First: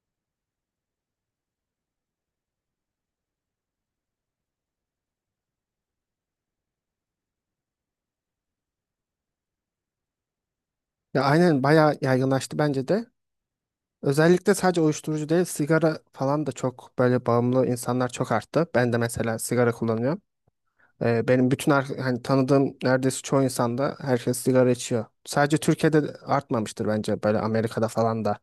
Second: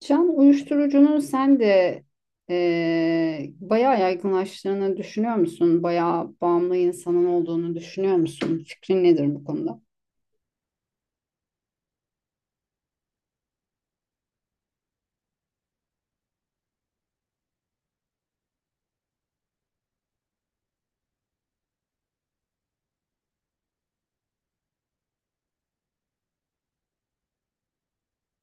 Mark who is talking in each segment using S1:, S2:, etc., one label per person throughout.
S1: Can uyuşturucunun sen de bayağı yaygınlaştığını düşünüyor musun? Bayağı bağımlı insanın olduğunu düşünüyor musun? Fikrin nedir bu konuda?
S2: Ya aynen bayağı yaygınlaştı bence de. Özellikle sadece uyuşturucu değil, sigara falan da çok böyle bağımlı insanlar çok arttı. Ben de mesela sigara kullanıyorum. Benim bütün hani tanıdığım neredeyse çoğu insanda herkes sigara içiyor. Sadece Türkiye'de de artmamıştır bence böyle Amerika'da falan da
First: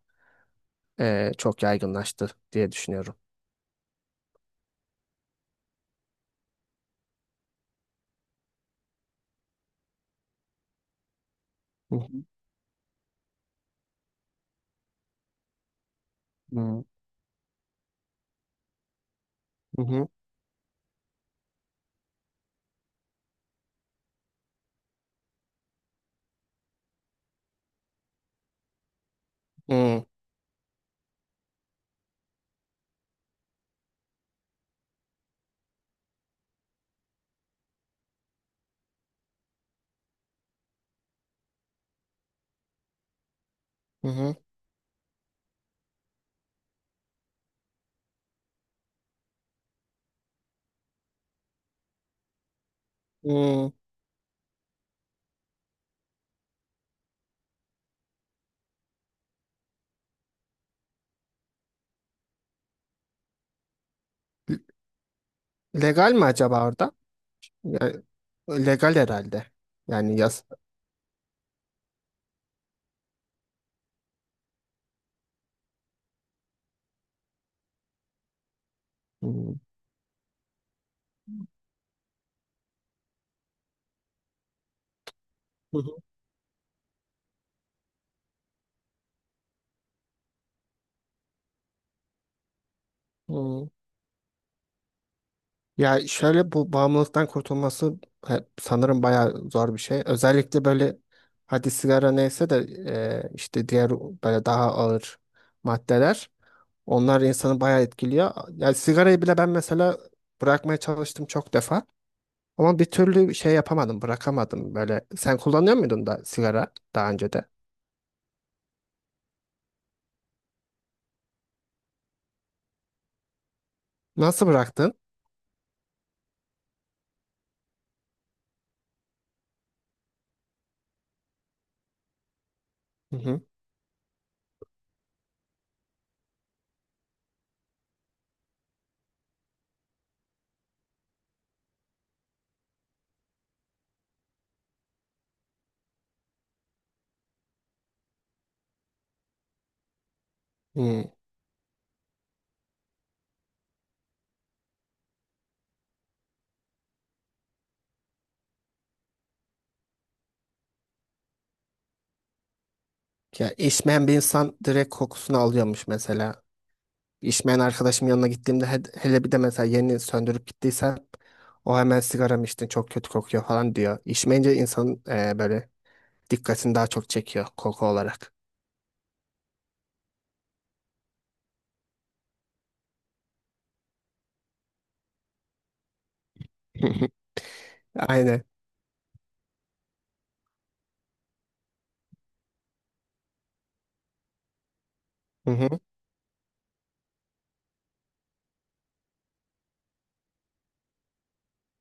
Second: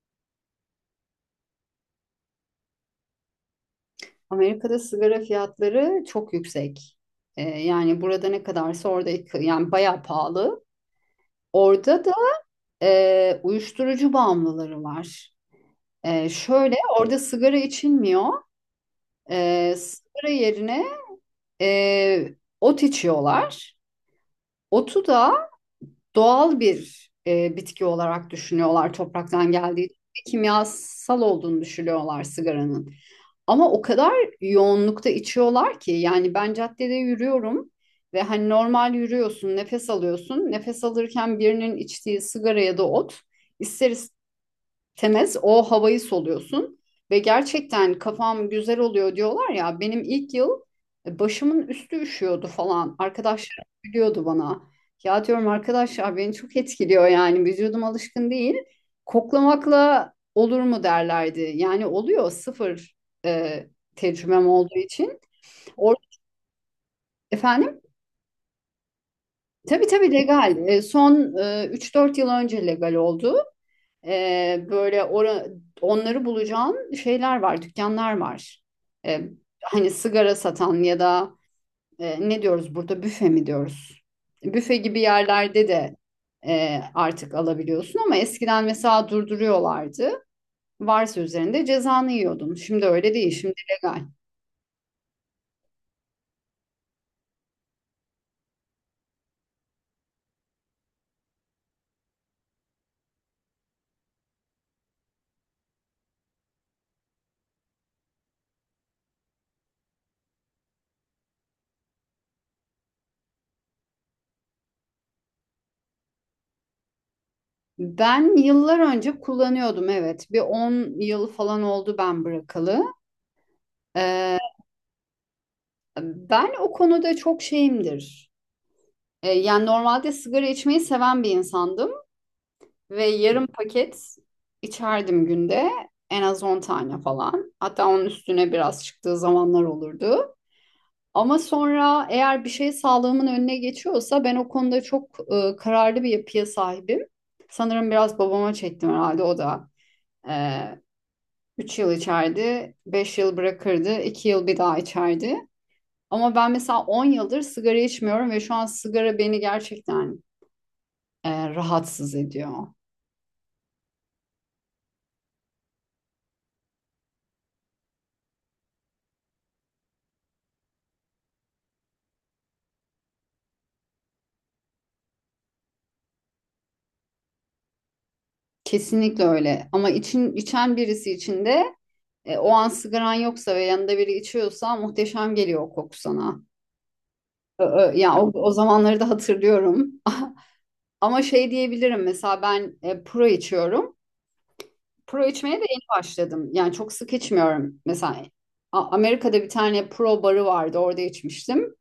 S2: çok yaygınlaştı diye düşünüyorum.
S1: Amerika'da sigara fiyatları çok yüksek. Yani burada ne kadarsa orada yani bayağı pahalı. Orada da uyuşturucu bağımlıları var. Şöyle
S2: Hı.
S1: orada sigara içilmiyor.
S2: Hı hı.
S1: Sigara yerine eee, ot içiyorlar. Otu da doğal bir bitki olarak düşünüyorlar topraktan
S2: Hı
S1: geldiği için.
S2: hı.
S1: Kimyasal olduğunu düşünüyorlar sigaranın. Ama o kadar yoğunlukta içiyorlar ki yani ben caddede yürüyorum ve hani normal yürüyorsun, nefes alıyorsun. Nefes alırken birinin içtiği sigara ya da ot ister
S2: Hı
S1: istemez
S2: hı.
S1: temiz o havayı soluyorsun ve gerçekten kafam güzel oluyor diyorlar ya. Benim ilk yıl başımın üstü üşüyordu falan, arkadaşlarım
S2: Hı.
S1: gülüyordu bana. Ya diyorum arkadaşlar beni çok etkiliyor, yani vücudum alışkın değil. Koklamakla olur mu derlerdi. Yani oluyor, sıfır e, tecrübem olduğu için. Or-
S2: Legal mi acaba orada?
S1: Efendim?
S2: Yani, legal herhalde.
S1: Tabii tabii,
S2: Yani yas.
S1: legal. Son 3-4 yıl önce legal oldu. Böyle onları bulacağın şeyler var, dükkanlar var. Ee,
S2: Hı hı.
S1: hani sigara satan ya da ne diyoruz burada, büfe mi diyoruz? Büfe gibi yerlerde
S2: Hı
S1: de artık alabiliyorsun, ama eskiden mesela durduruyorlardı. Varsa üzerinde cezanı yiyordun. Şimdi öyle değil, şimdi
S2: hı.
S1: legal.
S2: Ya şöyle bu bağımlılıktan kurtulması sanırım bayağı zor bir şey. Özellikle böyle hadi sigara neyse de işte diğer böyle daha ağır maddeler onlar insanı bayağı etkiliyor. Yani sigarayı bile ben mesela bırakmaya çalıştım çok defa ama bir türlü şey yapamadım, bırakamadım böyle. Sen kullanıyor muydun da sigara daha önce de?
S1: Ben yıllar önce kullanıyordum, evet. Bir 10 yıl falan oldu ben bırakalı. Ee,
S2: Nasıl bıraktın?
S1: ben o konuda çok şeyimdir. Yani normalde sigara içmeyi seven bir insandım ve
S2: Hı hı.
S1: yarım paket içerdim günde. En az 10 tane falan. Hatta onun üstüne biraz çıktığı zamanlar olurdu. Ama sonra eğer bir şey sağlığımın önüne geçiyorsa, ben o konuda çok kararlı bir yapıya sahibim. Sanırım biraz babama çektim herhalde, o da. e,
S2: Hı.
S1: 3 yıl içerdi, 5 yıl bırakırdı, 2 yıl bir daha içerdi. Ama ben mesela 10 yıldır sigara içmiyorum ve şu an sigara beni gerçekten rahatsız ediyor.
S2: Ya içmeyen bir insan direkt kokusunu alıyormuş mesela. İçmeyen arkadaşım yanına gittiğimde hele bir de mesela yeni söndürüp gittiyse o hemen sigara içtin çok kötü kokuyor falan diyor. İçmeyince insanın böyle dikkatini daha çok çekiyor koku olarak.
S1: Kesinlikle öyle. Ama içen birisi için de o an sigaran yoksa ve yanında biri içiyorsa muhteşem geliyor o koku sana. Ya o,
S2: Aynen.
S1: o zamanları da hatırlıyorum. Ama şey diyebilirim, mesela ben pro içiyorum. Pro içmeye
S2: Hı
S1: de
S2: hı.
S1: yeni başladım. Yani çok sık içmiyorum. Mesela Amerika'da bir tane pro barı vardı. Orada içmiştim.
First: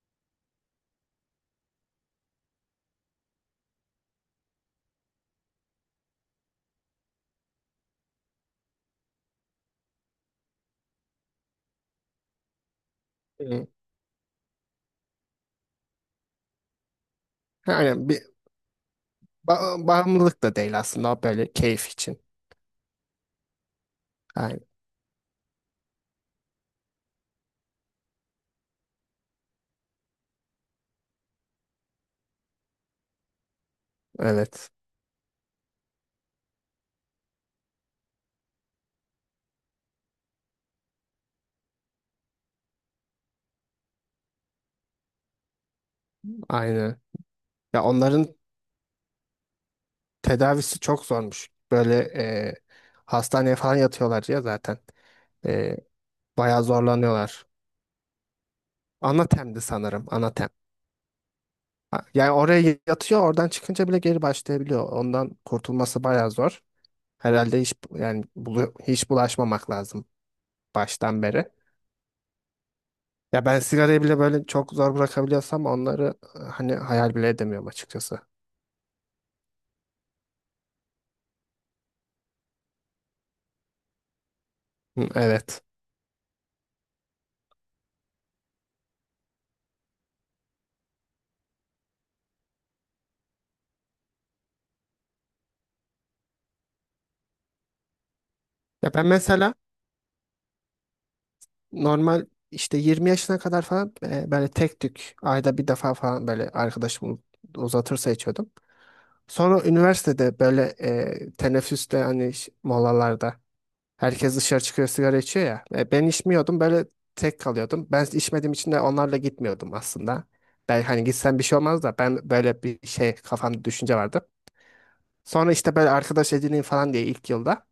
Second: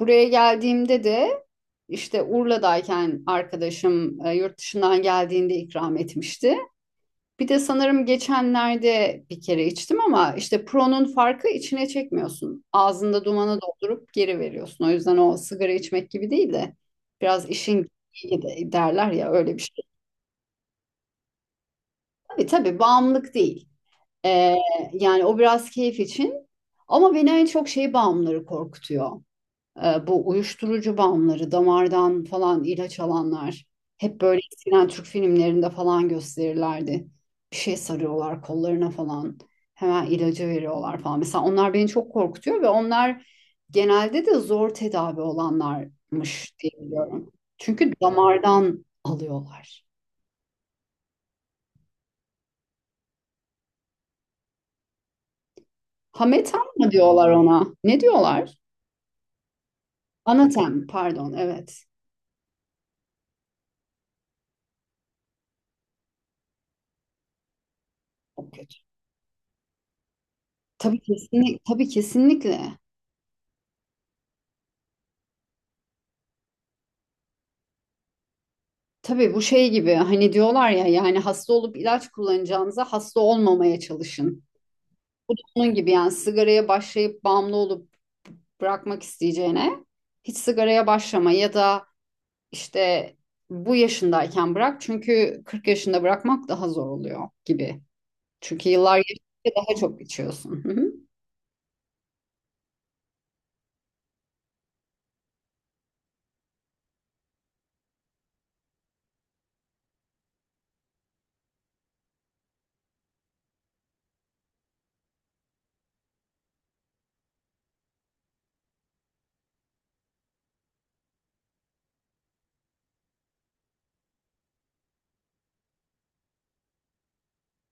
S1: Buraya geldiğimde de işte Urla'dayken arkadaşım yurt dışından geldiğinde ikram etmişti. Bir de sanırım geçenlerde bir kere içtim, ama işte Pro'nun farkı, içine çekmiyorsun. Ağzında dumanı
S2: Hı.
S1: doldurup geri veriyorsun. O yüzden o sigara içmek gibi değil de biraz işin
S2: Aynen. Bir
S1: gereği de derler ya, öyle bir şey.
S2: bağımlılık da değil aslında o böyle keyif için.
S1: Tabii tabii, bağımlılık değil. Ee,
S2: Aynen.
S1: yani o biraz keyif için. Ama beni en çok şey bağımlıları korkutuyor. Bu uyuşturucu bağımlıları, damardan falan ilaç alanlar. Hep böyle
S2: Evet.
S1: eskiden Türk filmlerinde falan gösterirlerdi. Bir şey sarıyorlar kollarına falan. Hemen ilacı veriyorlar falan. Mesela onlar beni çok korkutuyor ve onlar genelde de zor tedavi olanlarmış diye
S2: Aynen.
S1: biliyorum.
S2: Ya
S1: Çünkü
S2: onların
S1: damardan alıyorlar.
S2: tedavisi çok zormuş. Böyle hastaneye falan yatıyorlar ya zaten. E, Bayağı
S1: Hametan mı diyorlar
S2: zorlanıyorlar.
S1: ona? Ne diyorlar?
S2: Anatem'di sanırım. Anatem.
S1: Anatem, pardon, evet.
S2: Ha, yani oraya yatıyor, oradan çıkınca bile geri başlayabiliyor. Ondan kurtulması bayağı zor. Herhalde hiç yani
S1: Çok kötü.
S2: hiç bulaşmamak lazım
S1: Tabii
S2: baştan beri.
S1: kesinlikle, tabii kesinlikle.
S2: Ya ben sigarayı bile böyle çok zor bırakabiliyorsam onları hani hayal bile edemiyorum açıkçası.
S1: Tabii, bu şey gibi. Hani diyorlar ya, yani hasta olup ilaç kullanacağınıza hasta olmamaya çalışın.
S2: Hı,
S1: Bu da
S2: evet.
S1: onun gibi. Yani sigaraya başlayıp bağımlı olup bırakmak isteyeceğine hiç sigaraya başlama, ya da işte bu yaşındayken bırak çünkü 40 yaşında bırakmak daha zor oluyor gibi. Çünkü
S2: Ya
S1: yıllar
S2: ben
S1: geçtikçe
S2: mesela
S1: daha çok içiyorsun. Hı hı.
S2: normal işte 20 yaşına kadar falan böyle tek tük ayda bir defa falan böyle arkadaşım uzatırsa içiyordum. Sonra üniversitede böyle teneffüste hani molalarda herkes dışarı çıkıyor sigara içiyor ya. Ben içmiyordum böyle tek kalıyordum. Ben içmediğim için de onlarla gitmiyordum aslında. Ben hani gitsem bir şey olmaz da ben böyle bir şey kafamda düşünce vardı. Sonra işte böyle arkadaş edineyim falan diye ilk yılda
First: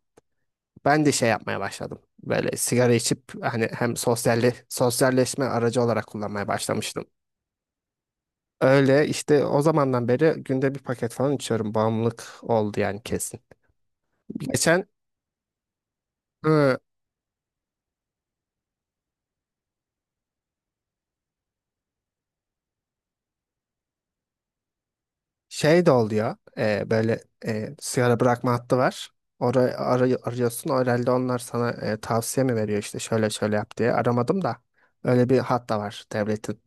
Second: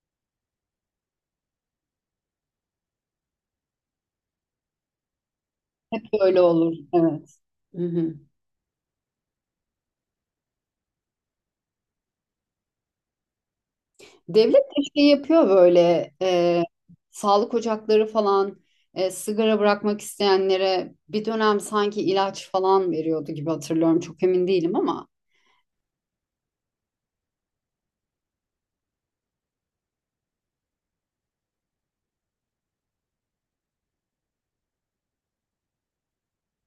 S2: ben de şey yapmaya başladım. Böyle sigara içip hani hem sosyalli, sosyalleşme aracı olarak
S1: Öyle
S2: kullanmaya
S1: olur.
S2: başlamıştım.
S1: Evet. Hı hı.
S2: Öyle işte o zamandan beri günde bir paket falan içiyorum. Bağımlılık oldu yani kesin.
S1: Devlet de
S2: Geçen
S1: şey yapıyor böyle,
S2: hı,
S1: sağlık ocakları falan, sigara bırakmak isteyenlere bir dönem sanki ilaç falan veriyordu gibi hatırlıyorum. Çok emin değilim, ama
S2: şey de oluyor. Böyle sigara bırakma hattı var. Orayı arıyorsun. Herhalde onlar sana tavsiye mi veriyor işte şöyle şöyle yap diye. Aramadım da. Öyle bir hat da var devletin.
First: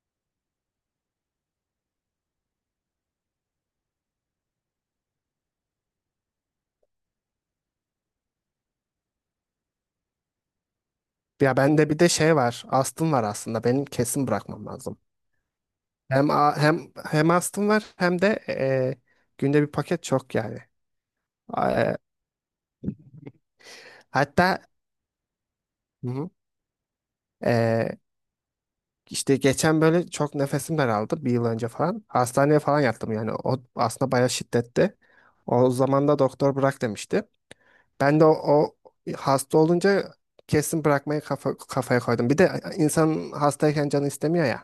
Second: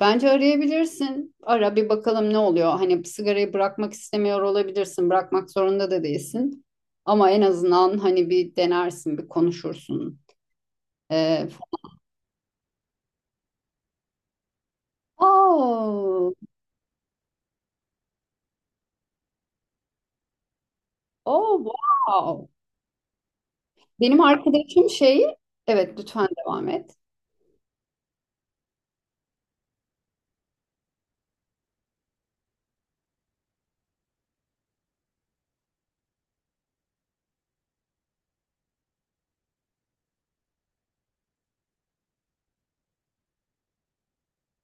S1: bence arayabilirsin. Ara bir bakalım ne oluyor. Hani sigarayı bırakmak istemiyor olabilirsin. Bırakmak zorunda da değilsin. Ama en azından hani bir denersin, bir konuşursun. E,
S2: Ya bende bir de şey var. Astım var aslında. Benim kesin bırakmam lazım. Hem
S1: oh.
S2: hem astım var hem de günde bir paket çok yani.
S1: Oh
S2: E,
S1: wow. Benim
S2: hatta
S1: arkadaşım şeyi, evet
S2: hı
S1: lütfen
S2: hı.
S1: devam et.
S2: E, işte geçen böyle çok nefesim daraldı bir yıl önce falan. Hastaneye falan yattım yani. O aslında bayağı şiddetli. O zaman da doktor bırak demişti. Ben de o hasta olunca kesin bırakmayı kafaya koydum. Bir de insan hastayken canı istemiyor ya.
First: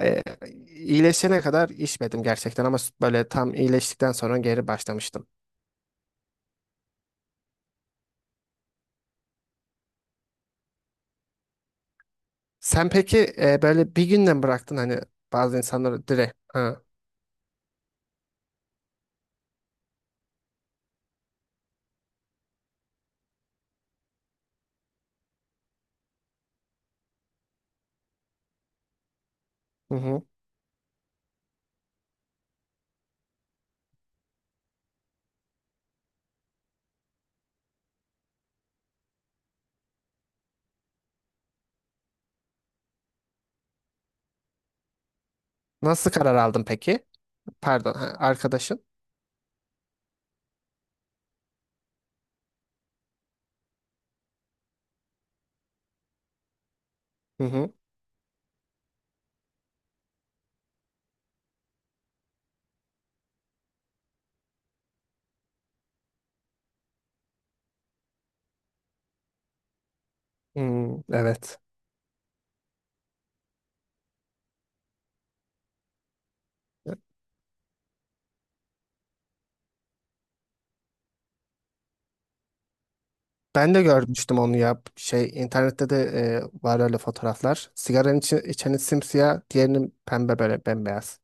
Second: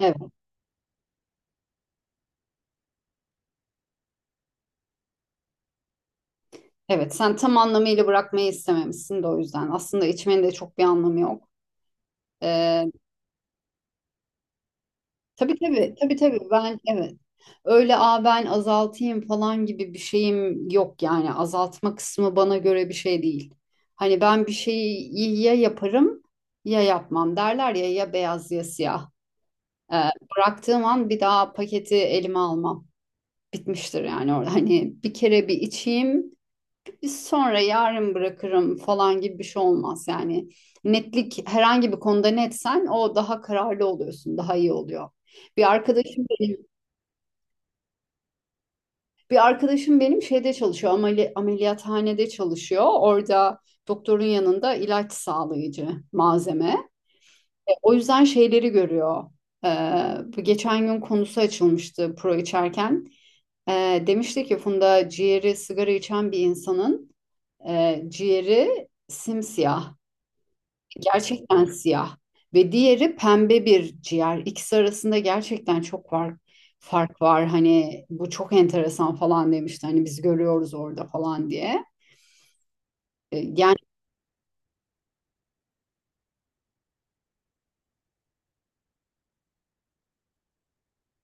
S1: Evet,
S2: E, iyileşene kadar içmedim gerçekten ama böyle tam iyileştikten sonra geri başlamıştım.
S1: evet. Sen tam anlamıyla bırakmayı istememişsin de o yüzden. Aslında içmenin de çok bir anlamı yok. Ee,
S2: Sen peki böyle bir günden bıraktın hani
S1: Tabii
S2: bazı
S1: tabii
S2: insanları
S1: tabii
S2: direkt?
S1: tabii ben,
S2: Ha.
S1: evet, öyle. Ben azaltayım falan gibi bir şeyim yok. Yani azaltma kısmı bana göre bir şey değil. Hani ben bir şeyi ya yaparım ya yapmam derler ya, ya beyaz ya siyah.
S2: Hı
S1: Ee,
S2: hı.
S1: bıraktığım an bir daha paketi elime almam, bitmiştir yani. Orada hani bir kere bir içeyim, biz sonra yarın bırakırım falan gibi bir şey olmaz yani. Netlik. Herhangi bir konuda netsen o daha kararlı oluyorsun, daha iyi oluyor. Bir
S2: Nasıl
S1: arkadaşım
S2: karar aldın
S1: benim
S2: peki? Pardon, ha, arkadaşın?
S1: Bir arkadaşım benim şeyde çalışıyor, ameliyathanede çalışıyor. Orada doktorun yanında ilaç sağlayıcı malzeme.
S2: Hı hı.
S1: O yüzden şeyleri görüyor. Ee, bu geçen gün konusu açılmıştı pro içerken. Demişti ki, Funda, ciğeri sigara içen bir insanın ciğeri simsiyah.
S2: Hmm, evet.
S1: Gerçekten siyah ve diğeri pembe bir ciğer. İkisi arasında gerçekten çok fark var. Hani bu çok enteresan falan demişti. Hani biz görüyoruz orada falan diye.
S2: Ben
S1: Yani
S2: de görmüştüm onu ya. Şey internette de var öyle fotoğraflar. Sigaranın içi, içeni simsiyah, diğerinin pembe böyle bembeyaz.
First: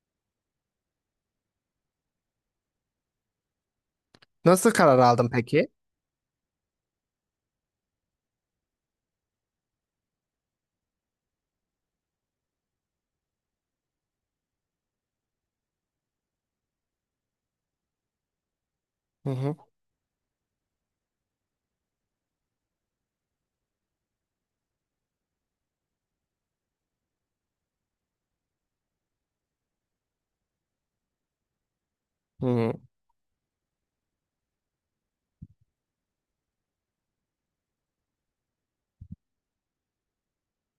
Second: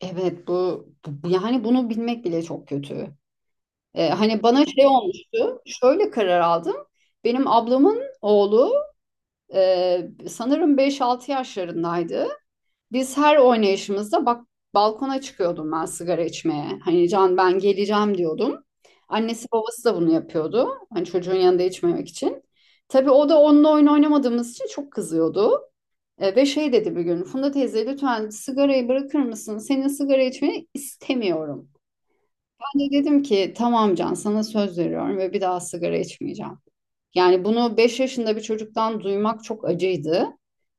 S1: evet, yani bunu bilmek bile çok kötü. Hani bana
S2: Nasıl
S1: şey
S2: karar aldın
S1: olmuştu.
S2: peki?
S1: Şöyle karar aldım. Benim ablamın oğlu sanırım 5-6 yaşlarındaydı. Biz her oynayışımızda bak, balkona çıkıyordum ben sigara içmeye. Hani Can ben geleceğim diyordum.
S2: Hı
S1: Annesi
S2: hı.
S1: babası da bunu yapıyordu. Hani çocuğun yanında içmemek için. Tabii o da onunla oyun oynamadığımız için çok kızıyordu. Ve şey dedi bir gün: Funda teyze lütfen sigarayı bırakır mısın? Senin sigara içmeni istemiyorum.
S2: Hı
S1: Ben de dedim ki, tamam Can, sana söz veriyorum ve bir daha sigara içmeyeceğim. Yani bunu 5 yaşında bir çocuktan duymak çok acıydı.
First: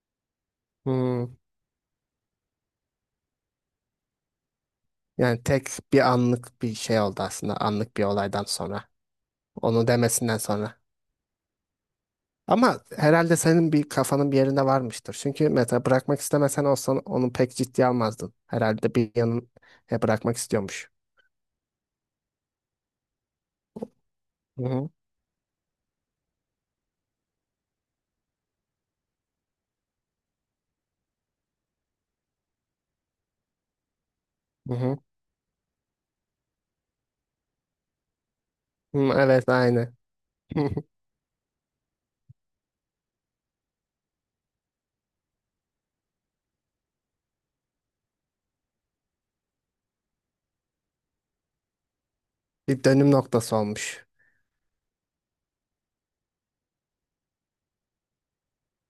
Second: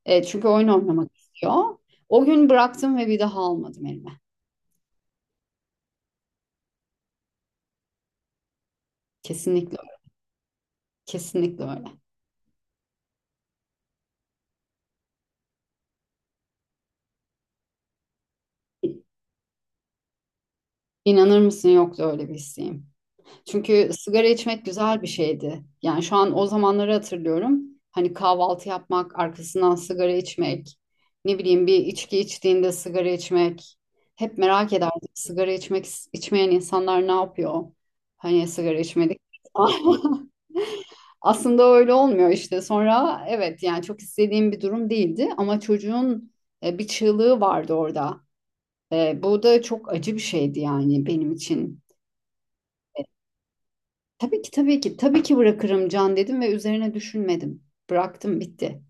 S1: Çünkü oyun oynamak
S2: hı.
S1: istiyor. O gün bıraktım ve bir daha almadım elime.
S2: Yani tek bir anlık bir şey oldu aslında. Anlık bir olaydan sonra.
S1: Kesinlikle
S2: Onu
S1: öyle.
S2: demesinden sonra.
S1: Kesinlikle öyle.
S2: Ama herhalde senin bir kafanın bir yerinde varmıştır. Çünkü mesela bırakmak istemesen olsan onu pek ciddiye almazdın. Herhalde bir yanın bırakmak istiyormuş.
S1: İnanır mısın, yoktu öyle bir isteğim. Çünkü sigara
S2: Hı
S1: içmek
S2: hı.
S1: güzel bir şeydi. Yani şu an o zamanları hatırlıyorum. Hani kahvaltı yapmak, arkasından sigara içmek, ne bileyim bir içki içtiğinde sigara içmek. Hep merak
S2: Hı hı.
S1: ederdim, sigara içmek içmeyen insanlar ne yapıyor? Hani sigara
S2: Hı,
S1: içmedik.
S2: evet aynı.
S1: Aslında öyle olmuyor işte. Sonra evet, yani çok istediğim bir durum değildi, ama çocuğun bir çığlığı vardı orada. Bu da çok acı bir şeydi yani benim için.
S2: Bir dönüm noktası olmuş.
S1: Tabii ki tabii ki tabii ki bırakırım Can dedim ve üzerine düşünmedim. Bıraktım, bitti.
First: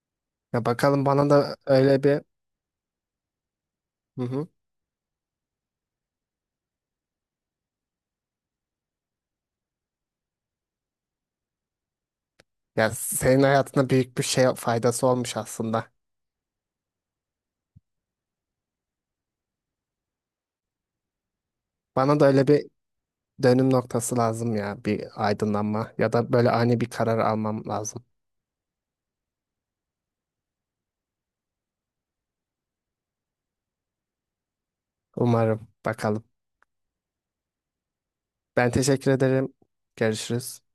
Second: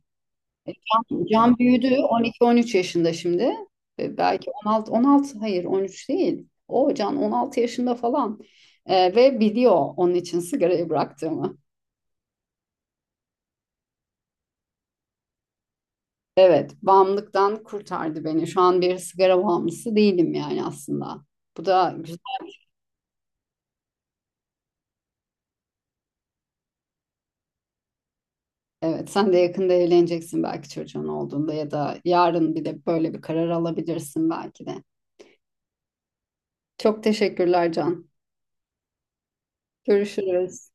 S2: Ya bakalım bana da
S1: Can büyüdü,
S2: öyle bir
S1: 12-13 yaşında şimdi.
S2: hı hı.
S1: Belki 16, 16, hayır 13 değil. O Can 16 yaşında falan. Ve biliyor onun için sigarayı bıraktığımı.
S2: Ya senin hayatına büyük bir şey faydası olmuş aslında.
S1: Evet, bağımlılıktan kurtardı beni. Şu an bir sigara bağımlısı değilim yani aslında. Bu da güzel.
S2: Bana da öyle bir dönüm noktası lazım ya bir aydınlanma ya da böyle ani bir karar almam lazım.
S1: Evet, sen de yakında evleneceksin, belki çocuğun olduğunda ya da yarın bir de böyle bir karar alabilirsin belki de.
S2: Umarım bakalım.
S1: Çok teşekkürler Can.
S2: Ben teşekkür ederim. Görüşürüz.
S1: Görüşürüz.